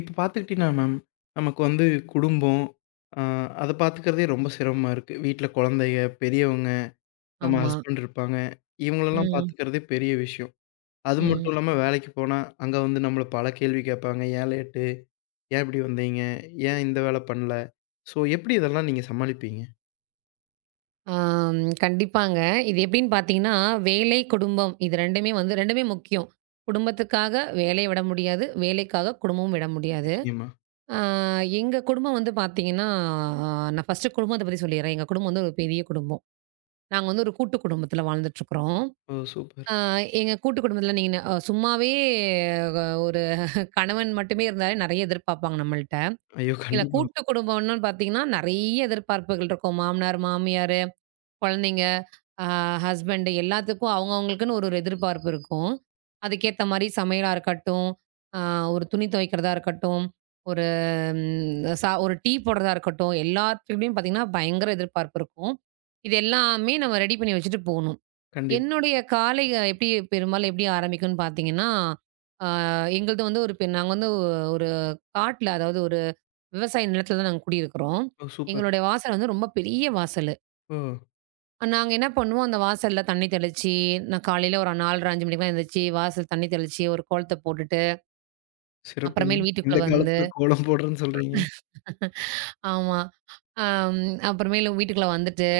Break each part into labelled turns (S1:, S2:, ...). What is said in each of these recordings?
S1: இப்ப பார்த்துக்கிட்டீங்கன்னா மேம், நமக்கு வந்து குடும்பம், அ அத பார்த்துக்கிறதே ரொம்ப சிரமமா இருக்கு. வீட்ல குழந்தைக, பெரியவங்க, நம்ம
S2: ஆமா.
S1: ஹஸ்பண்ட் இருப்பாங்க. இவங்களெல்லாம்
S2: ம்.
S1: பார்த்துக்கிறதே பெரிய விஷயம். அது மட்டும்
S2: ம்.
S1: இல்லாம வேலைக்கு போனா, அங்க வந்து நம்மள பல கேள்வி கேட்பாங்க. "ஏன் லேட்டு? ஏன் இப்படி வந்தீங்க? ஏன் இந்த வேலை பண்ணல?" ஸோ எப்படி இதெல்லாம் நீங்க சமாளிப்பீங்க?
S2: ஆம், கண்டிப்பாங்க. இது எப்படின்னு பார்த்தீங்கன்னா, வேலை, குடும்பம் இது 2மே வந்து 2மே முக்கியம். குடும்பத்துக்காக வேலைய விட முடியாது. வேலைக்காக குடும்பமும் விட முடியாது.
S1: நிச்சயமா.
S2: ஆ எங்க குடும்பம் வந்து பார்த்தீங்கன்னா, ஆ நான் ஃபர்ஸ்ட்டு குடும்பத்த பத்தி சொல்லிர்றேன். எங்க குடும்பம் வந்து ஒரு பெரிய குடும்பம். நாங்க வந்து ஒரு கூட்டு குடும்பத்துல வாழ்ந்துட்டுருக்குறோம்.
S1: ஓ! சூப்பர்.
S2: ஆ எங்க கூட்டு குடும்பத்துல நீங்க ந- அ சும்மாவே ஒரு கணவன் மட்டுமே இருந்தாலே நெறைய எதிர்பார்ப்பாங்க நம்மள்ட்ட.
S1: ஐயோ!
S2: இதுல
S1: கண்டிப்பா,
S2: கூட்டு குடும்பம்னு பார்த்தீங்கன்னா, நெறைய எதிர்பார்ப்புகள் இருக்கும். மாமனார், மாமியார், குழந்தைங்க, அ ஹஸ்பண்ட் எல்லாத்துக்கும் அவங்கவங்களுக்குன்னு ஒரு ஒரு எதிர்பார்ப்பு இருக்கும். அதுக்கேத்த மாரி சமையலா இருக்கட்டும், அ ஒரு துணி துவைக்கிறதா இருக்கட்டும், ஒரு ம் ச ஒரு டீ போடுறதா இருக்கட்டும், எல்லாத்துலயும் பார்த்தீங்கன்னா, பயங்கர எதிர்பார்ப்பு இருக்கும். இது எல்லாமே நம்ம ரெடி பண்ணி வச்சுட்டு போணும்.
S1: கண்டிப்பா.
S2: என்னுடைய காலை எப்படி பெரும்பாலும் எப்படி ஆரம்பிக்கும்ன்னு பார்த்தீங்கன்னா, அ எங்களது வந்து ஒரு பெ நாங்க வந்து ஒரு காட்ல, அதாவது ஒரு விவசாய நிலத்துல தான் நாங்க குடியிருக்கிறோம்.
S1: ஓ! சூப்பர்.
S2: எங்களுடைய வாசல் வந்து ரொம்ப பெரிய வாசலு.
S1: ஓ!
S2: நாங்க என்ன பண்ணுவோம், அந்த வாசல்ல தண்ணி தெளிச்சு, நான் காலையில ஒரு 4:30, 5 மணிக்கெல்லாம் எந்திரிச்சு, வாசல் தண்ணி தெளிச்சு, ஒரு கோலத்த போட்டுட்டு,
S1: சிறப்புங்க.
S2: அப்புறமேல்
S1: இந்த
S2: வீட்டுக்குள்ள வந்து
S1: காலத்துல கோலம் போடுறேன்னு சொல்றீங்க.
S2: ஆமா. அம் அப்புறமேலு வீட்டுக்குள்ள வந்துட்டு,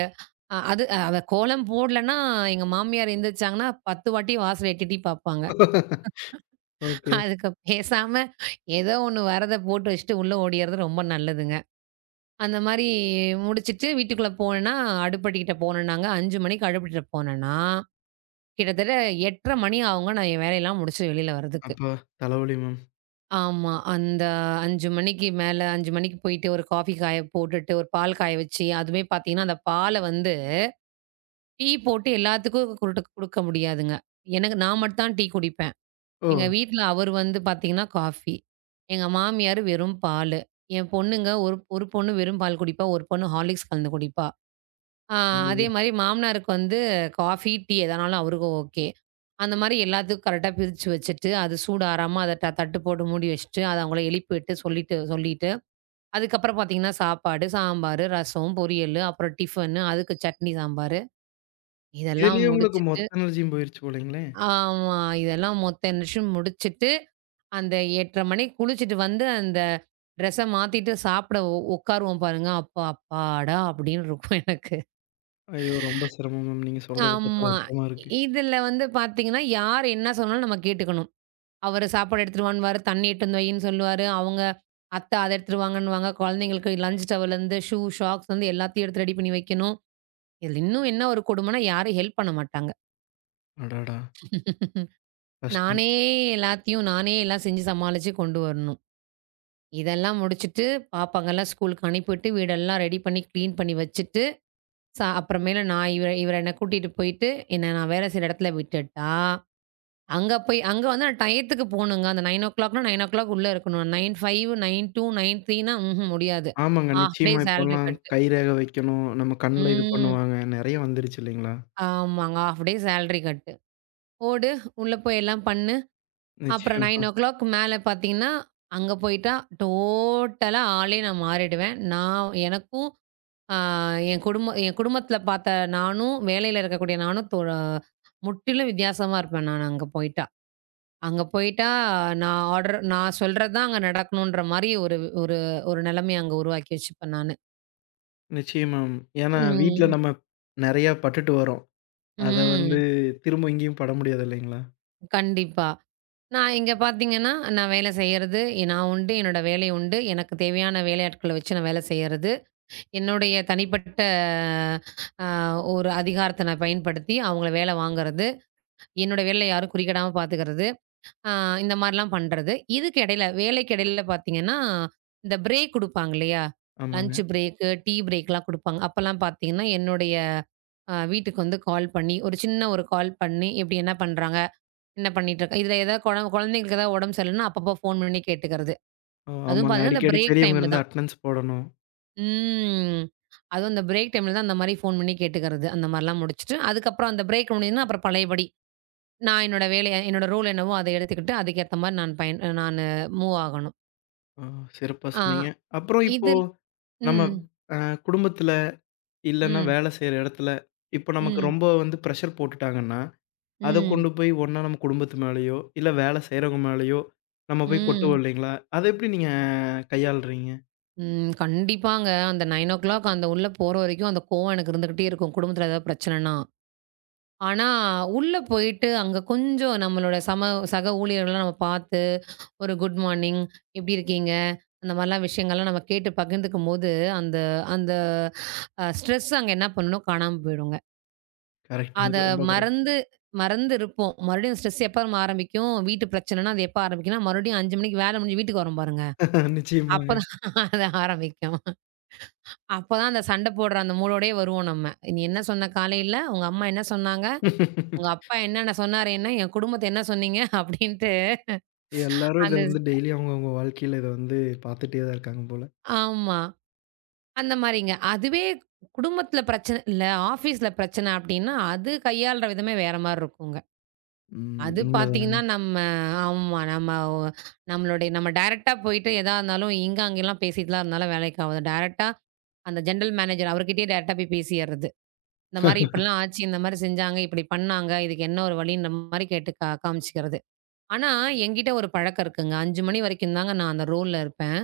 S2: அவ கோலம் போடலன்னா, எங்க மாமியார் எந்திரிச்சாங்கன்னா, 10 வாட்டி வாசல் எட்டி எட்டி பார்ப்பாங்க.
S1: ஓகே.
S2: அதுக்கு பேசாம ஏதோ ஒண்ணு வரத போட்டு வச்சுட்டு உள்ள ஓடியறது ரொம்ப நல்லதுங்க. அந்த மாரி முடிச்சுட்டு வீட்டுக்குள்ள போனேன்னா, அடுப்படிக்கிட்ட போனேன்னாங்க, 5 மணிக்கு அடுப்படிட்ட போனேன்னா கிட்டத்தட்ட 8:30 மணி ஆகுங்க நான் என் வேலையெல்லாம் முடிச்சு வெளியில வர்றதுக்கு.
S1: அப்பா! தலைவலி மேம்.
S2: ஆமா. அந்த 5 மணிக்கு மேல 5 மணிக்கு போயிட்டு ஒரு காஃபி காய போட்டுட்டு, ஒரு பால் காய வச்சு, அதுவுமே பார்த்தீங்கன்னா, அந்த பால வந்து டீ போட்டு எல்லாத்துக்கும் குருட்டு குடுக்க முடியாதுங்க. எனக்கு நான் மட்டும் தான் டீ குடிப்பேன்.
S1: ஓ!
S2: எங்க வீட்ல அவரு வந்து பார்த்தீங்கன்னா காஃபி. எங்க மாமியாரு வெறும் பாலு. என் பொண்ணுங்க ஒரு ஒரு பொண்ணு வெறும் பால் குடிப்பா. ஒரு பொண்ணு ஹார்லிக்ஸ் கலந்து குடிப்பா. ஆ
S1: ஐயய்யோ!
S2: அதே மாரி மாமனாருக்கு வந்து காஃபி, டீ எதனாலும் அவருக்கும் ஓகே. அந்த மாரி எல்லாத்துக்கும் கரெக்ட்டா பிரிச்சு வச்சுட்டு, அது சூடாறாம அத தட்டு போட்டு மூடி வச்சுட்டு, அத அவங்கள எழுப்பிவிட்டு சொல்லிட்டு சொல்லிட்டு, அதுக்கப்புறம் பார்த்தீங்கன்னா, சாப்பாடு, சாம்பாரு, ரசம், பொரியலு, அப்புறம் டிஃபனு, அதுக்கு சட்னி, சாம்பாரு இதெல்லாம்
S1: இதுலயே உங்களுக்கு
S2: முடிச்சுட்டு
S1: மொத்த எனர்ஜியும் போயிருச்சு போலங்களே!
S2: ஆமா. இதெல்லாம் மொத்த நிகழ்ச்சியும் முடிச்சுட்டு, அந்த 8:30 மணிக்கு குளிச்சுட்டு வந்து, அந்த ட்ரெஸ்ஸ மாத்திட்டு சாப்பிட உட்காருவோம் பாருங்க. அப்பா அப்பாடா! அப்படின்னு இருக்கும் எனக்கு.
S1: ஐயோ! ரொம்ப சிரமம் மேம். நீங்க சொல்றத பார்த்தா
S2: ஆமா.
S1: வருத்தமா இருக்கு.
S2: இதுல வந்து பாத்தீங்கன்னா, யார் என்ன சொன்னாலும் நம்ம கேட்டுக்கணும். அவரு சாப்பாடு எடுத்துட்டு வான்னுவாரு, தண்ணி எடுத்துட்டு வந்து வைன்னு சொல்லுவாரு. அவங்க அத்தை அத எடுத்துட்டு வாங்கன்னுவாங்க. குழந்தைங்களுக்கு லஞ்ச் டவல்லேருந்து ஷூ, ஷாக்ஸ்லேருந்து எல்லாத்தையும் எடுத்து ரெடி பண்ணி வைக்கணும். இதுல இன்னும் என்ன ஒரு கொடுமைன்னா, யாரும் ஹெல்ப் பண்ண மாட்டாங்க.
S1: அடடா! கஷ்டம்.
S2: நானே எல்லாத்தையும், நானே எல்லாம் செஞ்சு சமாளிச்சு கொண்டு வரணும். இதெல்லாம் முடிச்சுட்டு, பாப்பாங்கலாம் ஸ்கூலுக்கு அனுப்பிவிட்டு, வீடெல்லாம் ரெடி பண்ணி கிளீன் பண்ணி வச்சுட்டு, அப்புறமேல நான் இவர இவர என்ன கூட்டிட்டு போயிட்டு, என்ன நான் வேலை செய்ற இடத்துல விட்டுட்டா அங்க போய் அங்க வந்து நான் டயத்துக்கு போணுங்க. அந்த 9:00னா 9:00 உள்ள இருக்கணும். 9:05, 9:02, 9:03ன்னா முடியாது.
S1: ஆமாங்க.
S2: ஹால்ஃப் டே
S1: நிச்சயமா
S2: சேலரி
S1: இப்போலாம்
S2: கட்டு.
S1: கைரேகை வைக்கணும். நம்ம கண்ல இது
S2: ம்.
S1: பண்ணுவாங்க. நெறைய வந்துருச்சு இல்லைங்களா?
S2: ஆமாங்க. Half day salary cut. போடு, உள்ள போய் எல்லாம் பண்ணு. அப்புறம்
S1: நிச்சயமா,
S2: 9:00 மேல பார்த்தீங்கன்னா, அங்க போயிட்டா டோட்டலா ஆளே நான் மாறிடுவேன். நான் எனக்கும் அ என் குடும்பத்தில பார்த்த நானும், வேலையில இருக்கக்கூடிய நானும் முற்றிலும் வித்தியாசமா இருப்பேன் நான் அங்க போயிட்டா. அங்க போயிட்டா, நான் சொல்றது தான் அங்க நடக்கணுன்ற மாரி ஒரு ஒரு ஒரு நிலைமைய அங்க உருவாக்கி வச்சுப்பேன் நானு.
S1: நிச்சயமா. ஏன்னா வீட்ல
S2: ம்.
S1: நம்ம நெறையா பட்டுட்டு வரோம். அத வந்து
S2: ம்.
S1: திரும்ப எங்கேயும் பட முடியாது இல்லைங்களா?
S2: கண்டிப்பா. நான் இங்க பார்த்தீங்கன்னா, நான் வேலை செய்யறது நான் உண்டு, என்னோட வேலை உண்டு. எனக்கு தேவையான வேலையாட்கள வச்சு நான் வேலை செய்யறது. என்னுடைய தனிப்பட்ட அ ஒரு அதிகாரத்த நான் பயன்படுத்தி அவங்கள வேல வாங்குறது. என்னோட வேலையில யாரும் குறுக்கிடாம பார்த்துக்கிறது. ஆ இந்த மாரிலாம் பண்றது. இதுக்கு இடையில வேலைக்கு இடையில பார்த்தீங்கன்னா, இந்த பிரேக் குடுப்பாங்க இல்லையா?
S1: ஆமாங்க.
S2: லஞ்ச் பிரேக்கு, டீ பிரேக்லாம் குடுப்பாங்க. அப்பலாம் பார்த்தீங்கன்னா, என்னுடைய வீட்டுக்கு வந்து கால் பண்ணி, ஒரு கால் பண்ணி, "இப்டி என்ன பண்றாங்க? என்ன பண்ணிட்டுருக்க?" இதுல ஏதாவது குழந்தைங்களுக்கு ஏதாவது உடம்பு சரியில்லன்னா, அப்பப்போ ஃபோன் பண்ணி கேட்டுக்கிறது.
S1: ஓ!
S2: அதுவும்
S1: ஆமாங்க.
S2: பார்த்தீங்கன்னா, இந்த
S1: அடிக்கடி
S2: பிரேக்
S1: பெரியவங்க
S2: டைம்ல
S1: இருந்தா
S2: தான்.
S1: அட்டெண்டன்ஸ் போடணும்.
S2: ம். அதுவும் இந்த பிரேக் டைம்ல தான் அந்த மாரி ஃபோன் பண்ணி கேட்டுக்கிறது. அந்த மாரிலாம் முடிச்சுட்டு, அதுக்கப்புறம் அந்த பிரேக் முடிஞ்சதுன்னா, அப்புறம் பழையபடி நான் என்னோட வேலைய என்னோட ரோல் என்னவோ, அத எடுத்துக்கிட்டு, அதுக்கேத்த மாரி நான் பயன் நானு மூவ் ஆகணும்.
S1: ஓ! சிறப்பா
S2: ஆ
S1: சொன்னீங்க. அப்புறம் இப்போ
S2: இதில்
S1: நம்ம
S2: ம்,
S1: அ குடும்பத்தில இல்லன்னா
S2: ம்,
S1: வேலை செய்ற இடத்துல, இப்ப நமக்கு
S2: ம்,
S1: ரொம்ப வந்து பிரஷர் போட்டுட்டாங்கன்னா, அத
S2: ம்,
S1: கொண்டு போய் ஒண்ணா நம்ம குடும்பத்து மேலயோ, இல்ல வேலை செய்றவங்க மேலயோ நம்ம போய் கொட்டுவோம்
S2: ம்,
S1: இல்லைங்களா? அத எப்படி நீங்க கையாளுறீங்க?
S2: ம். கண்டிப்பாங்க. அந்த 9:00 அந்த உள்ள போற வரைக்கும் அந்த கோவம் எனக்கு இருந்துகிட்டே இருக்கும். குடும்பத்தில ஏதாவது பிரச்சனைன்னா. ஆனா, உள்ள போயிட்டு அங்க கொஞ்சம் நம்மளோட சக ஊழியர்கள்லாம் நம்ம பார்த்து, ஒரு குட் மார்னிங், எப்படி இருக்கீங்க? அந்த மாரிலாம் விஷயங்கள்லாம் நம்ம கேட்டு பகிர்ந்துக்கும்போது, அந்த அந்த அ ஸ்ட்ரெஸ் அங்க என்ன பண்ணும்னா காணாம போயிடுங்க.
S1: கரெக்ட்.
S2: அத
S1: ரொம்ப கரெக்ட்.
S2: மறந்து மறந்து இருப்போம். மறுபடியும் ஸ்ட்ரெஸ் எப்ப நம்ம ஆரம்பிக்கும்? வீட்டு பிரச்சனைன்னா, அது எப்ப ஆரம்பிக்கும்ன்னா, மறுபடியும் 5 மணிக்கு வேலை முடிஞ்சு வீட்டுக்கு வரோம் பாருங்க.
S1: நிச்சயமாங்க.
S2: அப்பதான் அது ஆரம்பிக்கும். அப்பதான் அந்த சண்டை போடுற அந்த மூடோடயே வருவோம் நம்ம. "நீ என்ன சொன்ன காலையில? உங்க அம்மா என்ன சொன்னாங்க? உங்க அப்பா என்னென்ன சொன்னாரு என்ன? என் குடும்பத்த என்ன சொன்னீங்க?" அப்படின்ட்டு
S1: எல்லாரும் இத
S2: அந்த
S1: வந்து டெய்லி அவங்கவங்க வாழ்க்கையில இத வந்து பார்த்துட்டே தான் இருக்காங்க போல.
S2: ஆமா. அந்த மாரிங்க. அதுவே குடும்பத்தில பிரச்சனை இல்ல, ஆஃபீஸ்ல பிரச்சனை அப்படின்னா, அது கையாள்ற விதமே வேற மாரி இருக்குங்க.
S1: ம்.
S2: அது பார்த்தீங்கன்னா,
S1: உண்மதாங்க.
S2: நம்ம ஆமா. நம்ம ஒ நம்மளுடைய நம்ம டைரக்ட்டா போயிட்டு எதா இருந்தாலும் இங்க, அங்கலாம் பேசிட்டுலாம் இருந்தாலும் வேலைக்கு ஆவாது. டைரக்ட்டா அந்த ஜெனரல் மேனேஜர் அவர்கிட்டயே டைரக்ட்டா போய் பேசிர்றது. இந்த மாரி இப்படிலாம் ஆச்சு, இந்த மாரி செஞ்சாங்க, இப்படி பண்ணாங்க, இதுக்கு என்ன ஒரு வழின்ற மாரி கேட்டு காமிச்சுக்கிறது. ஆனா, என்கிட்ட ஒரு பழக்கம் இருக்குங்க. 5 மணி வரைக்கும் தாங்க நான் அந்த ரோல்ல இருப்பேன்.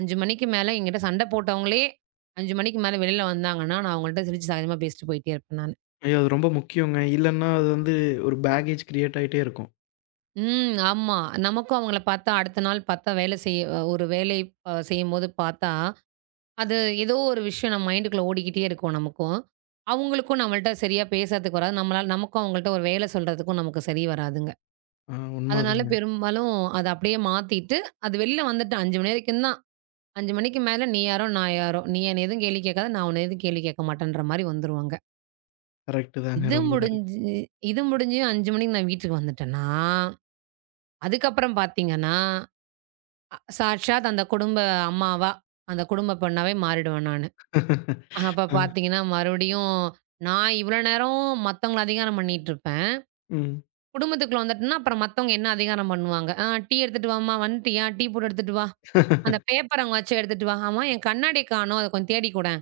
S2: 5 மணிக்கு மேல என்கிட்ட சண்ட போட்டவங்களே 5 மணிக்கு மேல வெளில வந்தாங்கன்னா, நான் அவங்கள்ட்ட சிரிச்சு சகஜமா பேசிட்டு போயிட்டே இருப்பேன் நான்.
S1: ஐயோ! அது ரொம்ப முக்கியங்க. இல்லன்னா அது வந்து ஒரு பேக்கேஜ் கிரியேட் ஆயிட்டே இருக்கும்.
S2: ம். ஆமா. நமக்கும் அவங்கள பார்த்தா, அடுத்த நாள் பார்த்தா வேலை செய்ய ஒரு வேலை அ செய்யும்போது பார்த்தா, அது ஏதோ ஒரு விஷயம் நம்ம மைண்டுக்குள்ள ஓடிக்கிட்டே இருக்கும் நமக்கும். அவங்களுக்கும் நம்மள்ட்ட சரியா பேசுறதுக்கு வராது. நம்மளால நமக்கும் அவங்கள்ட்ட ஒரு வேலை சொல்றதுக்கும் நமக்கு சரி வராதுங்க.
S1: ஆ
S2: அதனால
S1: உண்மதாங்க.
S2: பெரும்பாலும் அத அப்படியே மாத்திட்டு, அது வெளில வந்துட்டு 5 மணி வரைக்கும் தான். 5 மணிக்கு மேல நீ யாரோ, நான் யாரோ. நீ என்ன எதுவும் கேள்வி கேட்காத, நான் உன்ன எதுவும் கேள்வி கேட்க மாட்டேன்ற மாரி வந்துருவாங்க.
S1: கரெக்ட் தாங்க.
S2: இது
S1: ரொம்ப கரெக்ட்.
S2: முடிஞ்சு இது முடிஞ்சு 5 மணிக்கு நான் வீட்டுக்கு வந்துட்டேன்னா, அதுக்கப்புறம் பார்த்தீங்கன்னா சாட்சாத் அந்த குடும்ப அம்மாவா, அந்த குடும்ப பெண்ணாவே மாறிடுவேன் நானு. அப்ப
S1: ம்.
S2: பார்த்தீங்கன்னா, மறுபடியும் நான் இவ்வளோ நேரம் மத்தவங்கள அதிகாரம் பண்ணிட்டுருப்பேன்.
S1: ம்.
S2: குடும்பத்துக்குள்ள வந்துட்டேன்னா, அப்புறம் மத்தவங்க என்ன அதிகாரம் பண்ணுவாங்க? "ஆ டீ எடுத்துட்டு வாம்மா, வந்துட்டியா? டீ போட்டு எடுத்துட்டு வா. அந்த பேப்பர் அங்க வச்சு எடுத்துட்டு வா. ஆமா என் கண்ணாடிய காணோம். அத கொஞ்சம் தேடி கூடேன்.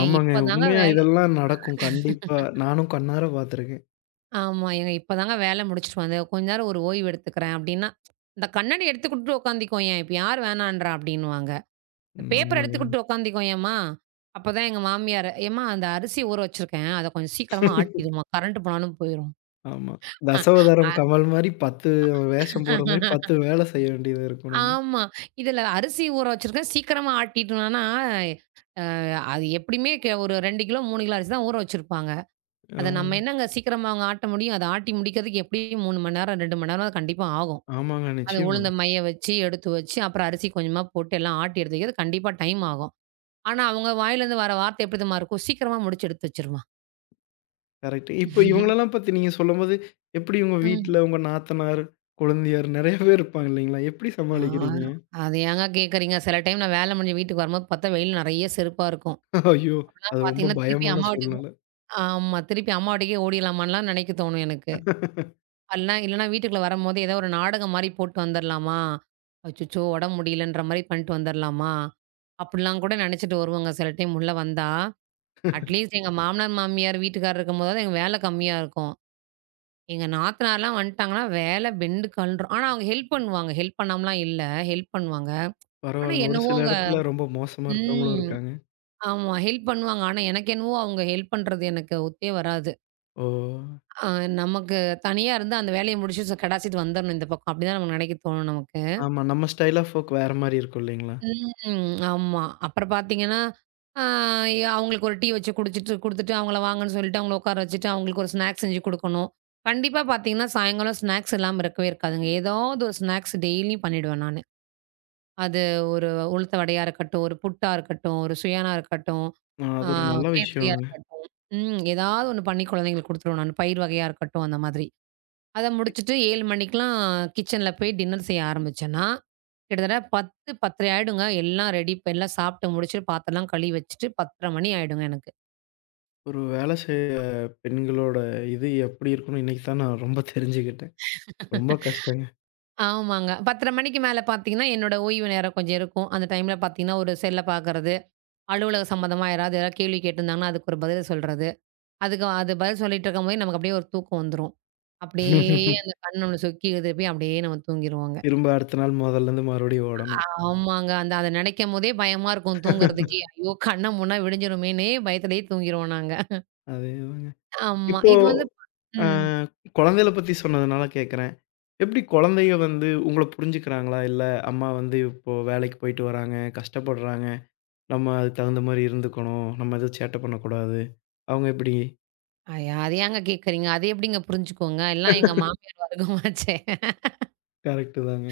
S2: ஏன்
S1: ஆமாங்க.
S2: இப்பதாங்க
S1: உண்மையா
S2: வேலை?"
S1: இதெல்லாம் நடக்கும் கண்டிப்பா. நானும் கண்ணார பார்த்துருக்கேன்.
S2: ஆமா. "ஏங்க இப்பதாங்க வேலை முடிச்சுட்டு வந்தேன். கொஞ்ச நேரம் ஒரு ஓய்வு எடுத்துக்கிறேன்" அப்படின்னா, "அந்த கண்ணாடி எடுத்து குடுத்துட்டு உட்காந்துக்கோயேன். இப்ப யார் வேணான்றா?" அப்படின்னுவாங்க.
S1: ம்
S2: பேப்பர்
S1: உண்மதாங்க.
S2: எடுத்துக்கிட்டு உட்காந்துக்கோயேம்மா, அப்பதான் எங்க மாமியாரு, "ஏம்மா அந்த அரிசி ஊற வச்சிருக்கேன். அத கொஞ்சம் சீக்கிரமா ஆட்டிடும்மா. கரண்ட் போனாலும் போயிரும்."
S1: ஆமா.
S2: அ
S1: தசாவதாரம் கமல் மாரி 10 வேஷம் போடுற மாரி 10 வேலை செய்ய வேண்டியது இருக்கும் நம்ம.
S2: ஆமா. இதுல அரிசி ஊற வச்சிருக்கேன். சீக்கிரமா ஆட்டிட்டோம்னா, அது எப்படியுமே ஒரு 2 கிலோ, 3 கிலோ அரிசி தான் ஊற வச்சிருப்பாங்க. அத நம்ம
S1: ஆ.
S2: என்னங்க சீக்கிரமா அவங்க ஆட்ட முடியும்? அத ஆட்டி முடிக்கிறதுக்கு எப்படியும் 3 மணி நேரம், 2 மணி நேரம் அது கண்டிப்பா ஆகும்.
S1: ஆமாங்க.
S2: அது
S1: நிச்சயமா.
S2: உளுந்த மைய வச்சு, எடுத்து வச்சு, அப்புறம் அரிசி கொஞ்சமா போட்டு எல்லாம் ஆட்டி எடுத்துக்கிறது கண்டிப்பா டைம் ஆகும். ஆனா அவங்க வாயிலேருந்து வர வார்த்தை எப்படி தெரியுமா இருக்கும்? "சீக்கிரமா முடிச்சு எடுத்து வச்சுருமா."
S1: கரெக்ட். இப்ப இவங்களெல்லாம் பத்தி நீங்க சொல்லும்போது, எப்படி உங்க
S2: ம்.
S1: வீட்ல உங்க நாத்தனார், கொழுந்தியார் நெறைய பேர் இருப்பாங்க இல்லைங்களா? எப்படி
S2: ஆ,
S1: சமாளிக்கிறீங்க?
S2: அது ஏங்க கேட்குறீங்க? சில டைம் நான் வேலை முடிஞ்சு வீட்டுக்கு வரும்போது பார்த்தா வெயில் நெறைய செருப்பா இருக்கும்.
S1: ஐயோ! அது
S2: அப்பலாம்
S1: ரொம்ப
S2: பார்த்தீங்கன்னா, திருப்பி
S1: பயமான
S2: அம்மா வீட்டுக்கு
S1: சூழ்நிலை.
S2: ஆமா. திருப்பி அம்மா வீட்டுக்கே ஓடிடலாமான்லாம் நெனைக்க தோணும் எனக்கு. அல்லனா இல்லன்னா வீட்டுக்குள்ள வரும்போது ஏதோ ஒரு நாடகம் மாரி போட்டு வந்துரலாமா? அச்சச்சோ! உடம்பு முடியலன்ற மாரி பண்ணிட்டு வந்துரலாமா? அப்படிலாம் கூட நெனைச்சிட்டு வருவோங்க சில டைம் உள்ள வந்தா. அட்லீஸ்ட் எங்க மாமனார், மாமியார் வீட்டுக்காரர் இருக்கும்போதாவது எங்க வேலை கம்மியா இருக்கும். எங்க நாத்தனார்லாம் வந்துட்டாங்கன்னா, வேலை பெண்டு கழன்றும். ஆனா அவங்க ஹெல்ப் பண்ணுவாங்க. ஹெல்ப் பண்ணாமலாம் இல்ல. ஹெல்ப் பண்ணுவாங்க. ஆனா
S1: பரவாயில்லங்க. ஒரு சில
S2: என்னவோங்க.
S1: இடத்துல ரொம்ப மோசமா இருக்கிறவங்களும்
S2: ம்.
S1: இருக்காங்க.
S2: ஆமா. ஹெல்ப் பண்ணுவாங்க. ஆனா, எனக்கு என்னவோ அவங்க ஹெல்ப் பண்றது எனக்கு ஒத்தே வராது.
S1: ஓ!
S2: அ நமக்கு தனியா இருந்தா அந்த வேலைய முடிச்சு கடாசிட்டு வந்துரணும் இந்த பக்கம். அப்டிதான் நமக்கு நெனைக்க தோணும் நமக்கு.
S1: ஆமா. நம்ம ஸ்டைல் ஆஃப் ஒர்க் வேற மாரி இருக்கும் இல்லைங்களா?
S2: ம். ஆமா. அப்புறம் பார்த்தீங்கன்னா, அ ய அவங்களுக்கு ஒரு டீ வச்சு குடிச்சிட்டு குடுத்துட்டு அவங்கள வாங்கன்னு சொல்லிட்டு அவங்கள உட்கார வச்சுட்டு அவங்களுக்கு ஒரு ஸ்நாக்ஸ் செஞ்சு குடுக்கணும். கண்டிப்பா பார்த்தீங்கன்னா, சாயங்காலம் ஸ்நாக்ஸ் இல்லாம இருக்கவே இருக்காதுங்க. ஏதாவது ஒரு ஸ்நாக்ஸ் டெய்லியும் பண்ணிடுவேன் நானு. அது ஒரு உளுத்த வடையா இருக்கட்டும், ஒரு புட்டா இருக்கட்டும், ஒரு சுயானா இருக்கட்டும்,
S1: ஆ
S2: ஆ
S1: அது ஒரு நல்ல
S2: கேசரியா
S1: விஷயங்க.
S2: இருக்கட்டும். ம். ஏதாவது ஒண்ணு பண்ணி குழந்தைங்களுக்கு குடுத்துருவேன் நானு. பயிர் வகையா இருக்கட்டும் அந்த மாதிரி. அத முடிச்சுட்டு 7 மணிக்கெல்லாம் கிச்சன்ல போய் டின்னர் செய்ய ஆரம்பிச்சேன்னா, கிட்டத்தட்ட 10, 10:30 ஆயிடுங்க. எல்லாம் ரெடி ப எல்லாம் சாப்பிட்டு முடிச்சுட்டு பாத்திரம்லாம் கழுவி வச்சுட்டு 10:30 மணி ஆயிடுங்க எனக்கு.
S1: ஒரு வேலை செய்ற பெண்களோட இது எப்படி இருக்கும்னு இன்னைக்கு தான் நான் ரொம்ப தெரிஞ்சுக்கிட்டேன். ரொம்ப கஷ்டங்க.
S2: ஆமாங்க. 10:30 மணிக்கு மேல பாத்தீங்கன்னா, என்னோட ஓய்வு நேரம் கொஞ்சம் இருக்கும். அந்த டைம்ல பாத்தீங்கன்னா, ஒரு செல்ல பாக்குறது, அலுவலகம் சம்மந்தமா யாராவது யாராவது கேள்வி கேட்டிருந்தாங்கன்னா, அதுக்கு ஒரு பதில் சொல்றது. அதுக்கு அது பதில் சொல்லிட்டு இருக்கும்போதே நமக்கு அப்படியே ஒரு தூக்கம் வந்துரும். அப்படியே அந்த கண் நம்மள சொக்கி எழுப்பி அப்படியே நம்ம தூங்கிருவோங்க.
S1: திரும்ப அடுத்த நாள் மொதல்லருந்து மறுபடியும் ஓடணும்.
S2: ஆமாங்க. அத நினைக்கும்போதே பயமா இருக்கும் தூங்குறதுக்கே. ஐயோ! கண்ண மூடுனா விடிஞ்சிருமேன்னே பயத்திலேயே தூங்கிருவோம் நாங்க.
S1: அதேதாங்க.
S2: ஆமா.
S1: இப்போ
S2: இது வந்து
S1: அ
S2: ம்.
S1: குழந்தைகள பத்தி சொன்னதுனால கேட்கிறேன். எப்படி குழந்தைக வந்து உங்கள புரிஞ்சுக்கிறாங்களா? இல்ல அம்மா வந்து இப்போ வேலைக்கு போயிட்டு வராங்க, கஷ்டப்படுறாங்க. நம்ம அதுக்கு தகுந்த மாரி இருந்துக்கணும். நம்ம எதுவும் சேட்டை பண்ணக்கூடாது. அவங்க எப்படி?
S2: அத ஏங்க கேட்கறீங்க? அது எப்படிங்க புரிஞ்சுக்குங்க? எல்லாம் எங்க மாமியார் வர்க்கமாச்சே.
S1: கரெக்ட்டு தாங்க.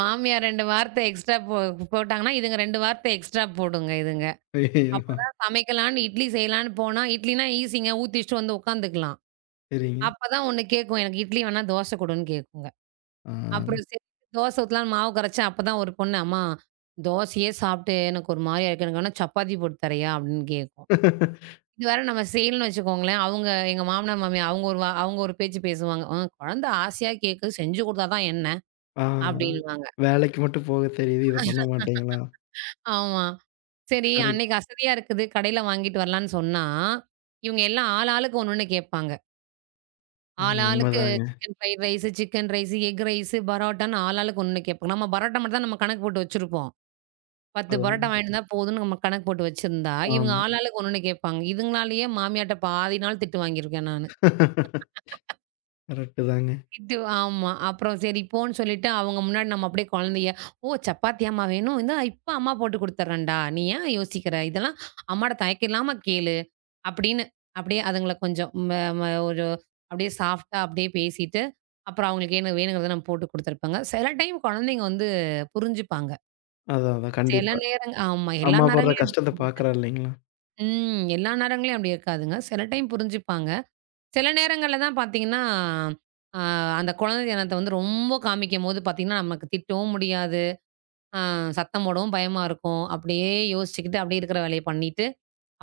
S2: மாமியார் 2 வார்த்தை எக்ஸ்ட்ரா போட்டாங்கன்னா, இதுங்க 2 வார்த்தை எக்ஸ்ட்ரா போடுங்க இதுங்க.
S1: ஐயோ!
S2: அப்பதான் சமைக்கலான்னு இட்லி செய்யலான்னு போனா, இட்லினா ஈஸிங்க ஊத்தி வச்சுட்டு வந்து உட்காந்துக்கலாம்.
S1: சரிங்க.
S2: அப்பதான் ஒண்ணு கேக்கும். எனக்கு இட்லி வேணா தோசை குடுன்னு கேக்குங்க. அப்புறம் சரி தோசை ஊத்தலான்னு மாவு கரைச்சேன். அப்பதான் ஒரு பொண்ணு, "அம்மா தோசையே சாப்பிட்டு எனக்கு ஒரு மாரியா இருக்கு. எனக்கு வேணா சப்பாத்தி போட்டு தரியா?" அப்படின்னு கேக்கும்.
S1: ஆ.
S2: இது வேற நம்ம செய்யலன்னு வச்சுக்கோங்களேன், அவங்க எங்க மாமனார், மாமியார் அவங்க ஒரு பேச்சு பேசுவாங்க. குழந்த ஆசையா கேக்குது, செஞ்சு குடுத்தா தான் என்ன?"
S1: ஆ, ஆ.
S2: அப்படின்னுவாங்க.
S1: வேலைக்கு மட்டும் போக தெரியுது. இத பண்ண மாட்டீங்களா?
S2: ஆமா. சரி
S1: கரெக்ட்.
S2: அன்னைக்கு அசதியா இருக்குது, கடையில வாங்கிட்டு வரலான்னு சொன்னா, இவங்க எல்லாம் ஆள் ஆளுக்கு ஒண்ணு ஒண்ணு கேட்பாங்க.
S1: ம்.
S2: ஆளாளுக்கு
S1: உண்மதாங்க.
S2: Chicken fried rice, chicken rice, egg rice, பரோட்டான்னு ஆளாளுக்கு ஒண்ணு கேட்பாங்க. நம்ம பரோட்டா மட்டும் தான் நம்ம கணக்கு போட்டு வச்சிருப்போம். 10
S1: அதான்.
S2: பரோட்டா வாங்கிட்டு வந்தா போதும்ன்னு நம்ம கணக்கு போட்டு வச்சிருந்தா, இவங்க
S1: ஆமா.
S2: ஆளாளுக்கு ஒண்ணொண்ணு கேட்பாங்க. இதுங்களாலேயே மாமியார்ட்ட பாதி நாள் திட்டு வாங்கியிருக்கேன் நானு.
S1: கரெக்ட்டு தாங்க.
S2: இது ஆமா. அப்புறம் சரி போன்னு சொல்லிட்டு அவங்க முன்னாடி நம்ம அப்படியே குழந்தைய, "ஓ! சப்பாத்தியாம்மா வேணும்? இந்தா இப்ப அம்மா போட்டு குடுத்துர்றேன்டா. நீ ஏன் யோசிக்கிற? இதெல்லாம் அம்மாட்ட தயக்கம் இல்லாம கேளு." அப்படின்னு அப்படியே அதுங்கள கொஞ்சம் ம ம ஒரு அப்படியே சாஃப்ட்டா அப்படியே பேசிட்டு, அப்புறம் அவங்களுக்கு என்ன வேணுங்கிறத நம்ம போட்டு குடுத்துருப்பேங்க. சில டைம் குழந்தைங்க வந்து புரிஞ்சுப்பாங்க.
S1: அதான், அதான்.
S2: சில
S1: கண்டிப்பா.
S2: நேரங் ஆமா. எல்லா
S1: அம்மா படுற
S2: நேரங்களையும்
S1: கஷ்டத்த
S2: அப்படி இருக்க
S1: பார்க்குறா
S2: மாட்டாங்க.
S1: இல்லைங்களா?
S2: ம். எல்லா நேரங்களையும் அப்படி இருக்காதுங்க. சில டைம் புரிஞ்சுப்பாங்க. சில நேரங்கள்ல தான் பார்த்தீங்கன்னா, அ அந்த குழந்தை தினத்த வந்து ரொம்ப காமிக்கும்போது பார்த்தீங்கன்னா, நமக்கு திட்டவும் முடியாது. அ சத்தம் போடவும் பயமா இருக்கும். அப்படியே யோசிச்சுக்கிட்டு, அப்படியே இருக்கிற வேலைய பண்ணிட்டு,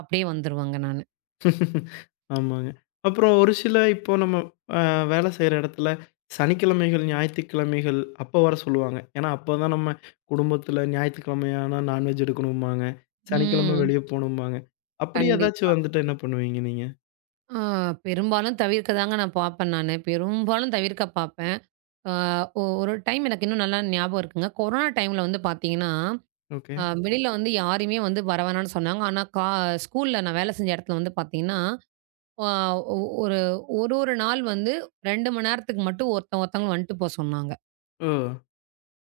S2: அப்படியே வந்துருவேங்க நானு.
S1: ஆமாங்க. அப்புறம் ஒரு சில இப்போ நம்ம அ வேலை செய்ற இடத்துல சனிக்கிழமைகள், ஞாயித்துக்கிழமைகள் அப்ப வர சொல்லுவாங்க. ஏன்னா, அப்பதான் நம்ம குடும்பத்துல ஞாயித்துக்கிழமையானா நான்வெஜ் எடுக்கணும்பாங்க. சனிக்கிழமை
S2: ம்.
S1: வெளிய போணும்பாங்க. அப்படி ஏதாச்சும்
S2: கண்டிப்பா.
S1: வந்துட்டா என்ன பண்ணுவீங்க நீங்க?
S2: ஆ பெரும்பாலும் தவிர்க்க தாங்க நான் பார்ப்பேன் நானு. பெரும்பாலும் தவிர்க்க பார்ப்பேன். அ ஒ ஒரு டைம் எனக்கு இன்னும் நல்லா ஞாபகம் இருக்குங்க. கொரோனா டைம்ல வந்து பார்த்தீங்கன்னா,
S1: ஓகே.
S2: வெளியில வந்து யாரையுமே வந்து வர வேணான்னு சொன்னாங்க. ஆனா ஸ்கூல்ல நான் வேலை செஞ்ச இடத்துல வந்து பார்த்தீங்கன்னா ஆ ஒ ஒரு ஒரு ஒரு நாள் வந்து 2 மணி நேரத்துக்கு மட்டும் ஒருத்தவங்க ஒருத்தவங்க வந்துட்டு போ சொன்னாங்க.
S1: ஓ!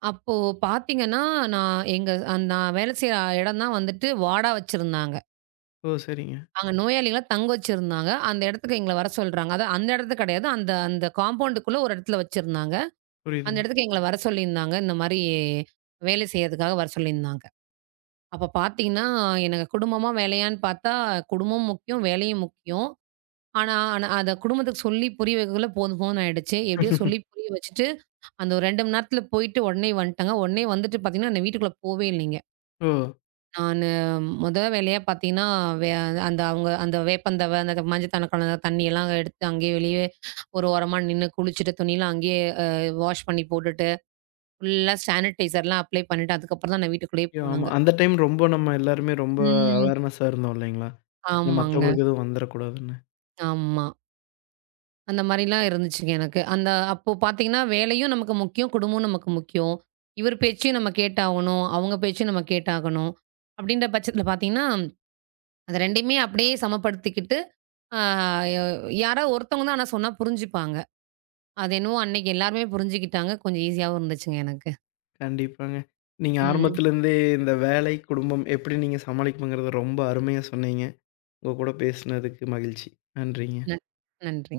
S2: அப்போ பார்த்தீங்கன்னா, நான் எங்க அந் நான் வேலை செய்ற இடம் தான் வந்துட்டு வார்டா வச்சிருந்தாங்க.
S1: ஓ! சரிங்க.
S2: அங்க நோயாளிகள தங்க வச்சிருந்தாங்க. அந்த இடத்துக்கு எங்கள வர சொல்றாங்க. அதான் அந்த இடத்து கிடையாது. அந்த அந்த காம்பவுண்டுக்குள்ள ஒரு இடத்துல வச்சிருந்தாங்க. அந்த
S1: புரியுதுங்க.
S2: இடத்துக்கு எங்கள வர சொல்லியிருந்தாங்க. இந்த மாரி வேலை செய்யறதுக்காக வர சொல்லியிருந்தாங்க. அப்ப பார்த்தீங்கன்னா, எனக்கு குடும்பமா வேலையான்னு பார்த்தா, குடும்பமும் முக்கியம், வேலையும் முக்கியம். ஆனா அத குடும்பத்துக்கு சொல்லி புரிய வைக்கக்குள்ள போதும் போதும்ன்னு ஆயிடுச்சு. எப்படியோ சொல்லி புரிய வச்சுட்டு, அந்த ஒரு 2 மணி நேரத்துல போயிட்டு உடனே வந்துட்டாங்க. உடனே வந்துட்டு பார்த்தீங்கன்னா, நான் வீட்டுக்குள்ள போவே இல்லைங்க.
S1: ஓ!
S2: நானு மொத வேலையா பார்த்தீங்கன்னா, வே அந்த அவங்க அந்த வேப்பந்தழை, அந்த மஞ்சள் கலந்த தண்ணியெல்லாம் எடுத்து அங்கேயே வெளியே ஒரு ஓரமா நின்னு குளிச்சுட்டு, துணியெல்லாம் அங்கேயே வாஷ் பண்ணி போட்டுட்டு, ஃபுல்லா சானிடைசர்லாம் அப்ளை பண்ணிட்டு, அதுக்கப்புறம் தான் நான் வீட்டுக்குள்ளேயே
S1: ஐயோ! ஆமா.
S2: போனேங்க.
S1: அந்த டைம் ரொம்ப நம்ம எல்லாருமே ரொம்ப
S2: ம்.
S1: அவேர்னஸா இருந்தோம் இல்லைங்களா? ஏன்னா
S2: ஆமாங்க.
S1: மத்தவங்களுக்கு எதுவும் வந்துறக்கூடாதுன்னு.
S2: ஆமா. அந்த மாரிலாம் இருந்துச்சுங்க எனக்கு. அந்த அப்போ பார்த்தீங்கன்னா, வேலையும் நமக்கு முக்கியம், குடும்பமும் நமக்கு முக்கியம். இவர் பேச்சையும் நம்ம கேட்டாகணும், அவங்க பேச்சையும் நம்ம கேட்டாகணும். அப்படின்ற பட்சத்தில பார்த்தீங்கன்னா, அது 2யுமே அப்படியே சமப்படுத்திக்கிட்டு, ஆ யாரோ ஒருத்தவங்க தான் ஆனா சொன்னா புரிஞ்சுப்பாங்க. அது என்னவோ அன்னைக்கு எல்லாருமே புரிஞ்சுக்கிட்டாங்க. கொஞ்சம் ஈஸியாவும் இருந்துச்சுங்க எனக்கு.
S1: கண்டிப்பாங்க. நீங்க
S2: ம்.
S1: ஆரம்பத்துலருந்தே இந்த வேலை, குடும்பம் எப்படி நீங்க சமாளிக்கணுங்கிறத ரொம்ப அருமையா சொன்னீங்க. உங்க கூட பேசினதுக்கு மகிழ்ச்சி. நன்றிங்க.
S2: ந நன்றி.